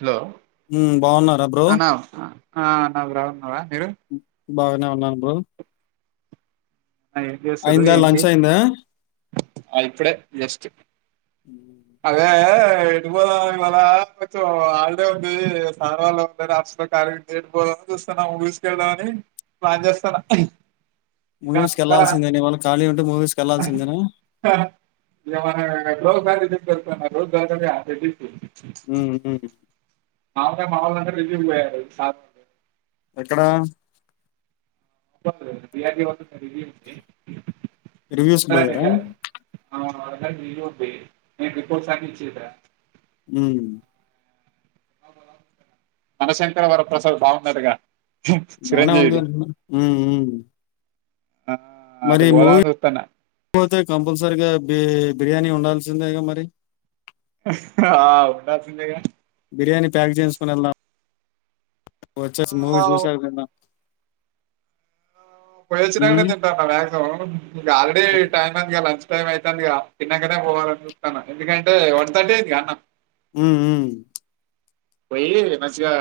Hello హ్మ్. బావున్నారా bro? అన్న ఆ అన్న బారావున్నారా మీరు బాగానే ఉన్నాను బ్రో ఏం చేస్తురు అయిందా ఏంటి లంచ్ అయిందా? ఆ ఇప్పుడే జస్ట్ అ ఐతే ఎటుపోదాం ఇవాళ కొంచెం హాలిడే ఉంది సార్ వాళ్ళు ఉండరు హాస్పిటల్ ఎటుపోదాంని చూస్తన్నా మూవీస్ కి వెళ్దామని ప్లాన్ చేస్తాన మూవీస్ వెళ్లాల్సిందే ఇవాళ ఖాళీ ఉంటే మూవీస్ కి వెళ్లాల్సిందేనా కులికి వెళ్తున్న రోజు దొరకదుగా రెడ్డీస్ కి ఉహు హు మామూలుగా మావోళ్ళంతా విజిట్ కు పోయినారు సార్ ఎక్కడ చుట్టుపక్కలే బి ఆర్ బి వాళ్ళు ఇచ్చిన రివ్యూస్ కి రివ్యూస్ కి పోయారా నాకు లీవ్ ఉంది నేను రిపోర్ట్స్ అన్ని సబ్మిట్ చేశా హు మన శంకర వరప్రసాద్ బాగుందట గా బానే ఉంది ఉ ఉ ఆ అటు మరి మూవీ పోదామని చూస్తున్న పోతే కంపల్సరీగా బి బిర్యానీ ఉండాల్సిందేగా మరి ఆ ఉండాల్సిందేగా బిర్యానీి ప్యాక్ చేసుకునే ఎళ్ల వచ్చస్ ఆ, మూవీ చూసాకా తిందాం పోయి వచ్చినాకే హ్మ్. తింటాను అన్న మాక్సిమం ఇకు ఆల్రెడీ టైం అందిగా లంచ్ టైం అయితదిగా తిన్నకనే పోవాలని చప్తన్నాను ఎందుకంటే వన్ థర్టీ అది అన్న ఉ ఉ పోయి మంచిగా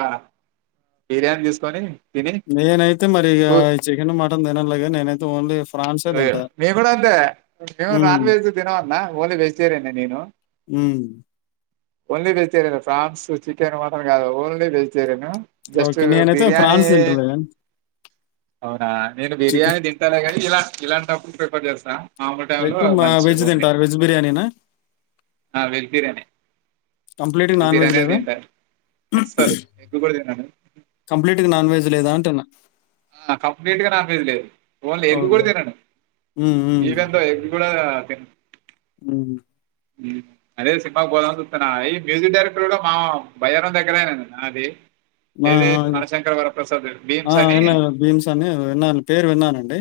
బిర్యానీ తీసుకొని తిని నేనైతే మరిగా చూ- చికెన్ మటన్ తినను లే నేనైతే ఓన్లీ ఫ్రాన్సే తింటా. నేను కూడా అంతే నవు హ్మ్. నాన్ వెజ్ దినో అన్న ఓన్లీ వెజిటేరియన్ నేను హ్మ్. Only vegetarian fans chicken mutton కాదు ఓన్లీ వెజిటేరియన్ జస్ట్ ఓకే. నేనైతే బిర్యానీ ఫ్రాన్స్ తింటలే. అవునా నేను చికెన్ బిర్యానీ తింటాలే కానీ ఇలా ఇలాంటి టప్పు ప్రిపేర్ చేస్తా మామ లు టైంలో ఎక్కువ మా మంచి వెజ్ పోంది తింటారు. వెజ్ బిర్యానీనా? ఆ వెజ్ బిర్యానీ కంప్లీట్‌గా నాన్ వెజ్ బిర్యానీ లేదా? తింటా అసలు ఎగ్ కూడా తినను కంప్లీట్గా నాన్ వెజ్ లేదా అంటన్నా ఆ కంప్లీట్ గా నాన్ వెజ్ లేదు ఓన్లీ ఎగ్ కూడా ఓకే. తినను హ్మ్. ఈవెందో ఎగ్ కూడా ఉ అనేది సినిమాకు బోధామని చూస్తున్నా ఈ మ్యూజిక్ డైరెక్టర్ కూడా మా బయ్యారంం దగ్గరన నాది ఆ! ఏది ఆ! మనశంకర్ వరప్రసాద్ భీమ్స్ అని ని విన్నాను పేరు విన్నానండి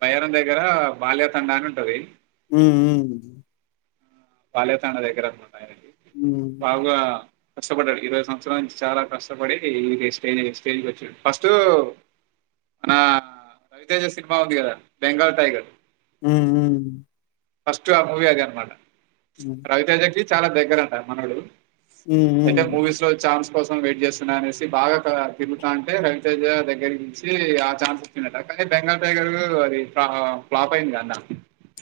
బయారంం దగ్గర బాల్య తం అని ఉంటది ఉ ఉ పాాల్యా తణ దగ్గర హ్మ్. లావుగ కష్టపడ్డాడు ఇరవై సంవత్సరాల నుంచి చాలా కష్టపడి స్టేజ స్టేజ్కి వచ్చాడు ఫస్ట్ మన రవితేాజ సినిమా ఉంది కదా బెంగాల్ టైగర్ ఉ ఉ ఫస్ట్ ఆ మూవీ అది అనమాట హ్మ్. రవితేజ కీ చాలా దగ్గరంటా మనోడు హ్మ్. అయితే హ్మ్. మూవీస్ లో ఛాన్స్ కోసం వెయిట్ చేస్తున్నా అనేసి బాగా తిరుగుతా అంటే రవితేజా దగ్గరి వచ్చి ఆ ఛాన్స్ వచ్చయితే బెంగాల్ టైగర్ అది ఫ్లాప్ అయింది కన్న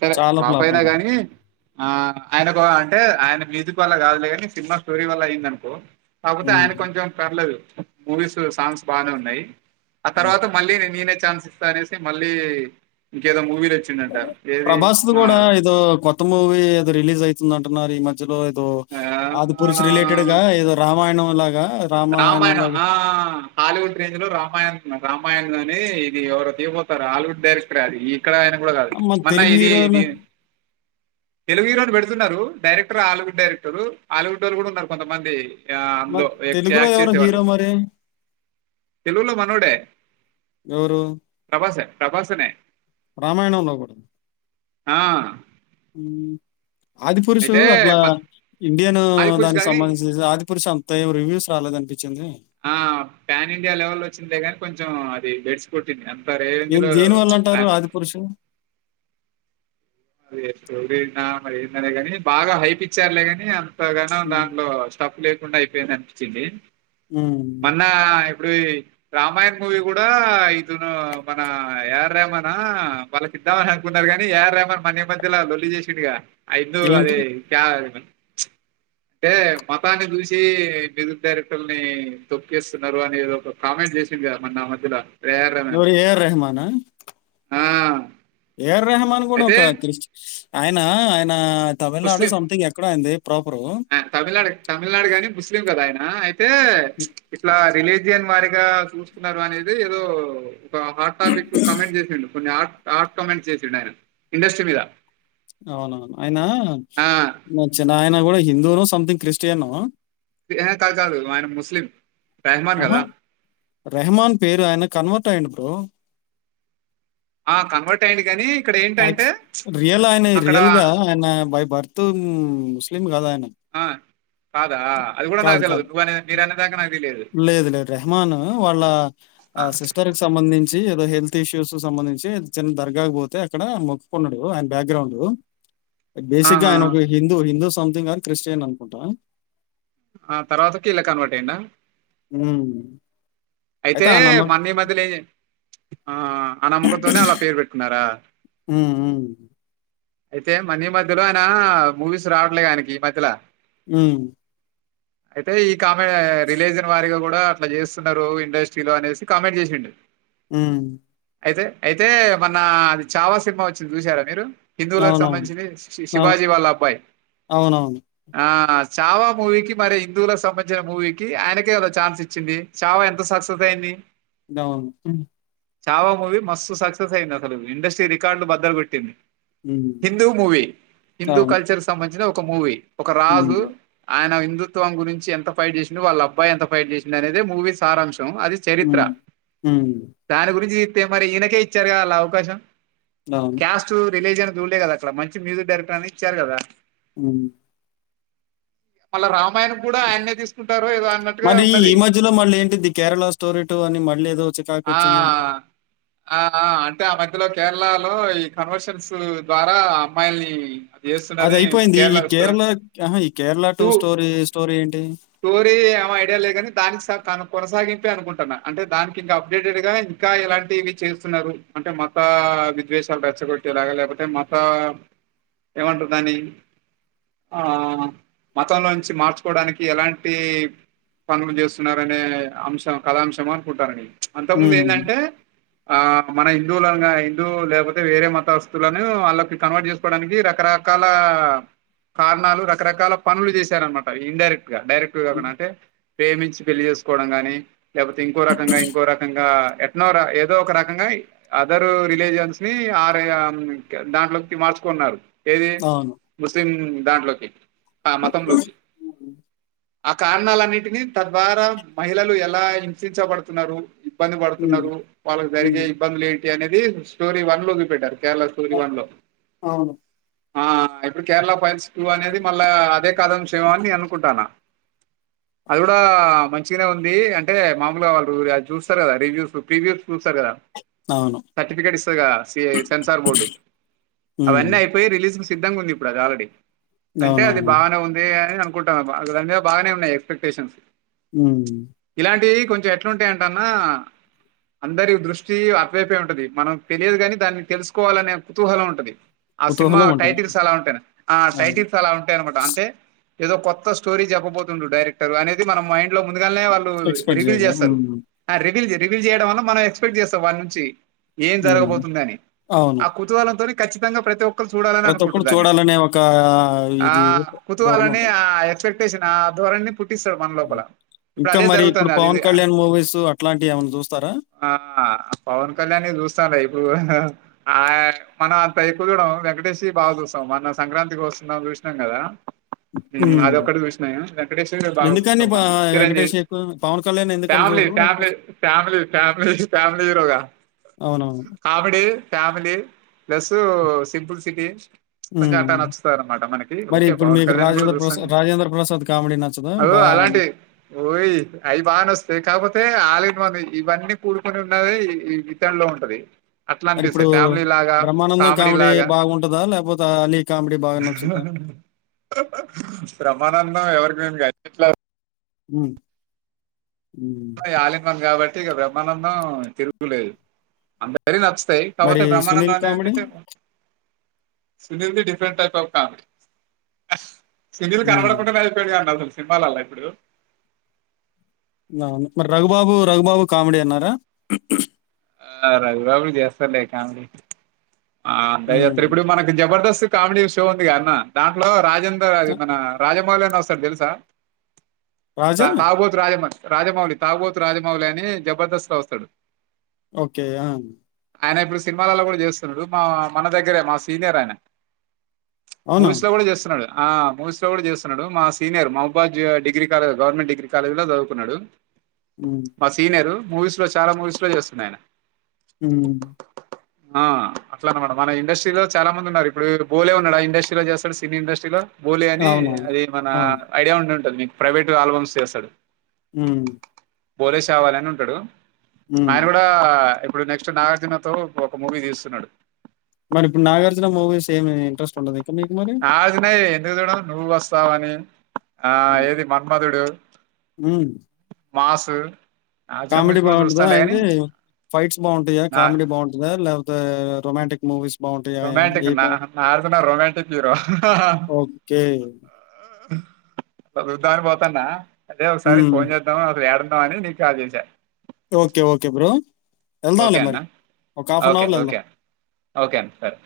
సరే చాలా ఫ్లాప్ అయిన అయింది. గాని ఆ ఆయనకు అంటే ఆయన మీదుకు వల్ల కాదులే కాని సినిమా స్టోరీ వల్ల అయ్యింది అనుకో కాకపోతే హ్మ్. ఆయన కొంచెం పర్లేదు మూవీస్ సాంగ్స్ బానే ఉన్నాయి ఆ హ్మ్. తర్వాత మళ్ళీ నేను నేనే ఛాన్స్ ఇస్తా అనే మళ్ళీ ఇంకేదో మూవీలో ఇచ్చిండంట. ఏది ప్రభాస్ కూడాడా ఆహ్, ఇ కొత్త మూవి అది రిలీజ్ యితే నంటనార మ లో ఏదో ఆది పురుష రిలేటెడ్ ఆహ్ గా ఏదో రామాయణం లాగా రామాయణం ఆ హాలీవుడ్ రేంజ్ లో రామాయణం రామాయణ ఇదివరు తీవపోతార హాలలివుడ్ డైరక్టర్ అది ఇక్కడ ఆయన కూడా కాదు మన మన్న తెలుగు ఇది హీరోల ఇది తెలుగు ఈరో పెడు చతున్నారు డైరెక్టర్ ఆలివుడ్ డైరెక్టర్ ఆవుడ్ వాళ్ళు కూడా ఉన్నారు కొంతమంది ఆన్లో తెలుగుల్లోఎవరు హీరో మరి తెలుగులో మనోడే ఎవరు ప్రభాస ప్రభాసనే రామాయణ లో ఆ, ఆది పురుషు అయితే అట్లా మ- ఇండియను ఆది పురుష్ దానికి కానీ సంబంధించి ఆది పరుషంత ఏం రివ్యూస్ రాలేదనిపించింది ఆ పాన్ ఇండియా లెవెల్ వచ్చిందే నీ కొంచెం అది గెడిచి పట్టింది ఏం దేని వాళ్ళు అంటారు ఆది పురుషు అద స్టోరీనా మరి ఏన్నద కాని బాగా హైప్ ఇచ్చారులే ని గా హ్మ్. దాంట్లో స్టప్ లే డా అయిపోయింది అనిపించింది హ్మ్. మొన్న ఇప్పుడు రామాయణ్ మూవీ కూడా ఇతను మన ఆర్ రేమనా వాళ్ళకి ఇద్దామని అనుకున్నారు కాని ఏఆర్ రమన్ మనే మధ్యలా లొల్లి చేసిండిగా ఐదు ఏంటి? అదే క అంటే మతాన్ని చూసి మ్యజిక్ డైరెక్టర్ని తొప్పుస్తున్నారు అనే ఒక కామెంట్ చేసింది కదా మ నా మధ్యలో ఏఆర్ రెహమాన్ ఇవరు ఏఆర్ రహమానా ఆ ఏ ఆర్ రెహమాన్ గూడా అయితే ఒకా క్రిష్ట్ ఆయనా ఆయనా ముస్లిం ఆ తమిళనాడు తమిళనాడు గానీ ముస్లిం గదా ఆయన. ఆ అయిప్ తే ప్చ్ ఇట్లా రిలీజ్ విజన్ వారిగా చూస్తున్నారు అనేదీ ఏదో ఒకా హాట్ టాపికు కమెంట్ చేసిండు. కొన్ని హాట్ హాట్ కమెంట్ చేశిండు ఆయనా, ఇండస్ట్రీ మీద. అవునవును ఆయనా ఆ! నచ్చన ఆయన గూడా హిందవునో సంథింగ్ క్రిస్టియనో ఎహే కాద్ కాదు ఆయన ముస్లిం. రెహమాన్ అహా గదా! రెహ్మాన్ పేరు ఆయన కన్వెర్ట్ అయిండు. పో ఆ కన్వర్ట్ అయిండు గానీ థాంక్స్. రియల్ ఆయన రియల్ గా ఆయనా బై బర్త్ ఉం ముస్లిం గాదు ఆయనా. ఆ! కాదా? అది గూడా నాకు కాదు తెలవదు. కాదు. నువ్వనే మీరనే దాకా నాకు తెలియదు. లేదు లేదు రెహమానా వాళ్ళా ఆ! సిస్టర్ కి సంబంధించి హెల్త్ ఇష్యూస్ సు సంబంధించీ చిన్న దర్గాక్పోతే. ఇక్కడా మొక్కున్నడూ ఆయన బ్యాక్గ్రౌండూ. బేసిక్గా ఆహా! ఆయన ఒక హిందూ. హిందూ సం స్లిం గాని క్రిస్టియన్ అనుకుంటా. ఆ తర్వాతకి ఇల్ల కన్వర్ట్ అయిండా. హ్మ అయితే మొన్నీ ఈ మధ్యలో ఏం జ ఆ ఆనమ్కంతోనే అలా పేరు పెట్కున్నార్ రా ఊఊ అయితే మొన్నీ ఈ మధ్యలో అయినా, మూవీస్ రావట్లే గా ఆయనికి ఈ మధ్యలా. హ్మ్ అయితే ఈ కామెంట్ ఆ రిలీజియన్ వారిగా గూడా అట్ల చేస్తున్నరూ ఇన్ వేస్ట్ ఫిల్లో అనేసి కామెంట్ చేశిండు. ఉమ్ అయితే అయితే మొన్నా అది ఛావా సినిమా వచ్చింది చూశారా మీరు. హిందువులక్ అవునవును. సంబంధించింది, అవు శివాజీ వాళ్ళ అబ్బాయి అవునవును. ఆ ఛావా మూవీకి మరీ హిందువుల సంబంధించిన మూవీకీ, ఆయనకే ఒక ఛాన్స్ ఇచ్చిందీ. ఛావా ఎంత సక్స్ సక్సెస్ అయ్యిందీ. డౌను ఛావా మూవీ మస్తు సక్సెస్ అయింది అసలు. ఇండస్ట్రీ రికార్డులు బద్దలు కొట్టింది. హ్మ్. హిందూ మూవీ. హిందూ అవును. కల్చర్ సంబంధించిన ఒక్ ఒక మూవీ ఒక రాజు హ్మ్. ఆయన ప్రభుత్వం గురించి ఎంత ఫైట్ చేసింది వాళ్ళ అబ్బాయి ఎ ఫైట్ చేసింది అనేది మూవీ సారాంశం అది చరిత్ర హ్మ్. హ్మ్. దానీ గురించి మరి ఈనక ఇచ్చారు క అలా అవకాశం అవును. క్యాస్ట్ రిలీజన్ ండ కదా అట్లా మంచి మ్యూజిక్ డైరెక్టర్ అని ఇచ్చారు కదా హ్మ్ మళ్ళ రామ్ అమ్మాయన కూడా ఆయన్నే తీసుకుంటారు ఏదో అన్నట్టుగా మరి ఈ ఈ ఉన్నది మధ్యలో మళ్ళీ ఏంటి ది కేరళ స్టోరీ టూ అని మళ్ళీ ఏదో చికాకు ఆ వచ్చింది ఏంటి ఆ అంటే ఆ మధ్యలో కా జిల్లాలో ఈ కన్వర్షన్స్ ద్వారా ఆ అమ్మాయిల్ని అది చేస్తున్నారని అయిపోయింది ఈ కేరళ ఆహా, ఈ కేరళ టూ స్టోరీ స్టోరీ ఏంటి స్టోరీ ఏమ ఐడియా లే కాని దానికి తను కొనసాగిచ అనుకుంటున్నా అంటే దానికి ఇంకా అప్డేటెడ్ గా ఇంకా ఎలాంటి ఇవి చేస్తున్నారు అంటే మత విద్వేషాలు రెచ్చగొట్టేలాగా లేతే మత ఏమంటానాన్ని ఆ మతంలోంచి మార్చుకోవడానికి ఎలాంటి పనులు చేస్తున్నారునే అంశం కళాంశం అనుకుంటారని అంత ముందు ఉమ్, ఏంటంటే ఆ మన హిందువుల హిందూ లేకపోతే వేరే మత అంతస్తులను వాళ్ళకి కన్వర్ట్ చేసుకోవడానికి రకరకాల కారణాలు రకరకాల పనులు చేశారనమాట ఇండైరెక్ట్ డైరెక్ట్ కాకుడా అంటే ప్రేమించి పెళ్లి చేసుకోవడం గాని లేపోతే ఇంకో రకంగా ఇంకో రకంగా ఎట్నో ర ఏదో ఒక రకంగా అదరు రిలీజన్స్ ని ఆ రీ ఆ దాంట్లోకి మార్చుకున్నారు ఏది అవును ముస్లిం దాంట్లోకి ఆ మతం లోకి ఆ కారణాలన్నిటిని తద్వారా మహిళలు ఎలా ఇలా హింసించబడుతున్నారు ఇబ్బంది ఉమ్, పడుతున్నరు వాళ్ళకి జరిగే ఉమ్, ఇబ్బందులు ఏం అనేది స్టోరీ వన్ లో చూపెట్టారు కేరళ స్టోరీ అ- వన్ లో అవును ఆ ఇప్పుడు కేరళ ఫైల్స్ టూ అనేది మళ్ళా అదే కాదామ్శేమో అని నేను అనుకుంటాన అది కూడా మంచిగనే ఉంది అ అంటే మాములుగా వాళ్ళు అది చూస్తరు కదా రివ్యూస్ ప్రివ్యూస్ చూస్తరు కదా అవును సర్టిఫికెట్ ఇస్తది కదా సి సెన్సార్ బోర్డు ఉమ్, అవన్నీ అయిపోయి రిలీజ్ సిద్ధంగుంది ఇప్పుడు అది ఆల్రెడీ అంటే అది అవునవును బాగానే ఉంది అని అనుకుంటన్నా దాని మీద బానే ఉన్నాయి ఎక్స్పెక్టేషన్ మ్మ్ ఇలాంటివి కొంచెం ఎట్లుంటయంటే అన్నా అందరి దృష్టి అటువైపే ఉంటది మనకు తెలియదు కాని దాన్ని తెలుసుకోవాలనే కుతూహలం ఉంటది ఆ సినిమా కుతూహలం ఉంటుంది టైటిల్స్ అలా ఉంటాయి ఆ అవును టైటిల్స్ అలా ఉంటాయనమాట అంటే ఏదో కొత్త స్టోరీ చెప్పబోతుండు డైరెక్టర్ అనేది మన మైండ్లో ముందుగాల్నే పుడు ఎక్స్పెక్ట్ రివీల్ చేయాలి చేస్తరు ఉమ్, ఆ రివిల్ చే రివీల్ చేయడం వల్ల మనం ఎక్స్పెక్ట్ చేస్తం వానినుంచి ఏం ఉమ్, జరగబోతుంది అని అవును ఆ కుతూహలంతోని ఖచ్చితంగా ప్రతి ఒక్ ప్రతి ఒక్కరు చూడాలనే ఒక ఇది ధోరణి ఉంటది చేసిన ఆ ధోరణి ని పుట్ ట్టిస్తరు మన లోపల ఇంకా అదే మరి ఇప్పుడు జరుగుతంది అది పవన్ కళ్యాణ్ మూవీస్ అట్లాంటివి ఏమైనా చూస్తారా ఆ పవన్ కళ్యాణ్ ని చూస్తాన ఇప్పుడు కూడా ఆ మన అంత ఎక్కువ చూడం వెంకటేష్ వి బాగా చూస్తాం మొన్న సంక్రాంతికి వస్తున్నాం చూసినం కదా మ్మ్ ఉమ్. అదొక్కటి చూసిన నేను వెంకటేశ్ వి బాగా ఎందుకని చూస్తం ప- మనం చిరంజీవి వెంకటేష్ ఎక్కువ పవన్ కళ్యాణ్ ఎందుకని ఫ్యామిలి చూడరు ఎక్కువ ఫ్యామిలి ఫ్యామిలి ఫ్యామిలి ఫ్యామిలి హీరోగా అవునవును comedy family plus simple city కొంచెం అట్లా మ్మ్ నచ్చుతారు అనమాట మనకి మరి ఓకే ఇప్పుడు పవన్ మీకు కళ్యాణ్ కూడా రాజేంద్ర చూస్తాం ప్రసాద్ రాజేంద్ర ప్రసాద్ కామెడీ నచ్చదా బా ది అవి బానచ్చుతాయి కాకపోతే ఆల్ ఇన్ వన్ ఇవన్నీ కూడుకొని ఉన్నది ఈ ఇతనులో ఉంటది అట్లా మరి ఇప్పుడు అనిపిస్తయి ఫ్యామిలీ లాగా బ్రహ్మానందం కామెడీ లాగా బాగుంటుందా లేకపోతే అలీ కామెడీ బాగా నచ్చుద్దా బ్రహ్మానందం ఎవరికి [unintelligible] ఎట్లా మ్మ్ టయి ఆల్ ఇన్ వన్ కాబ ట్టె కదా బ్రమ్మానందం తిరుగులేదు అందరికి నచ్ తయి మరి కాపోతే బ్రహ్మానంద సునీల్ కామెడీ అనేదటి Sunil the different type of comedy Telugu channel లో ఉమ్, కూడ [unintelligible] అతను సినిమాలల ఇప్పుడు అవును మరి రఘుబాబు రఘుబాబు కామెడి అన్నారా ఆ రఘుబాబు కూడ చేస్తడులే కామెడి ఆ అంత ఉమ్. చేత్తరు మనకు జబర్దస్త్ కామెడీ షో ఉంది కా అన్న దాంట్లో రాజ్ చంద అది మన రాజ మళ్ళయిన వస్తాడు తెలుసా రాజా క తాగుబోతు రాజమ రాజమౌళి తాగోతు రాజమౌళి అని జబర్దస్త్ గా వస్తాడు ఓకే ఆ ఆయన ఇప్పుడు సినిమాలలో కూడా చేస్తున్నాడు మా మన దగ్గరే మా సీనియర్ ఆయన అవునా మూవీస్ లో కూడా చేస్తున్నాడు ఆ మోసిరావు కూడా చేస్తున్నాడు మా సీనియర్ మహబాజ్ degree college government degree college లో చదువుకున్నాడు ఉమ్, మా సీనియరు మూవీస్ లో చాలా మూవీస్ లో చేస్తుంది ఆయన హ ఆ అట్లా అనమాట మన ఇండస్ట్రీ లో చాలా మంది ఉన్నారు ఇప్పుడు బోలే ఉన్నాడు ఆ ఇండస్ట్రీలో చేస్తాడు సినీ ఇండస్ట్రీలో బూలి అని అవునా అది మన అవును ఐడియా ఉండింటది మీకు ప్రైవేటు ఆల్బమ్స్ చేస్తాడు హ బోలేస్ కావాలిని ఉంటాడు ఉమ్. ఆయన కూడా ఇప్పుడు నెక్స్ట్ నాగార్జునతో ఒక మూవీ తీస్తున్నాడు మరి ఇప్పుడు నాగార్జన మూవీస్ ఏమి ఇంట్రెస్ట్ ఉండది ఆజ న ఎ నుూ వస్తావని ఆ హ్మ్. ఏది మన్మదుడు హ్మ్. మాసు నాగార్జున కామెడీ మూవీస్ కూడా బాగుంటదా చూస్తానులే గాని అయింది ఫైట్స్ బాగుంటాంద నా కామెడీ బాగుంటందా లేకపోతే రొమాంటిక్ మువీస్ రొమాంటిక్ నా [unintelligible] రొమాంటక్ హీరో ఓకే. వృద్దా అని పోతాన్నా అదే ఒకసారి హ్మ్. ఫోన్ చేద్దాం [inaudible] ఏడ అని నీక్ కాల్ జేష ఓకే ఓకే బ్రో ఓకే ఎళ్దాంలే అన్న మరి. ఒక హాఫ్ అన్ ఓకే అవర్‌లో ఎళ్దాం. ఓకే ఓకే అన్న సరే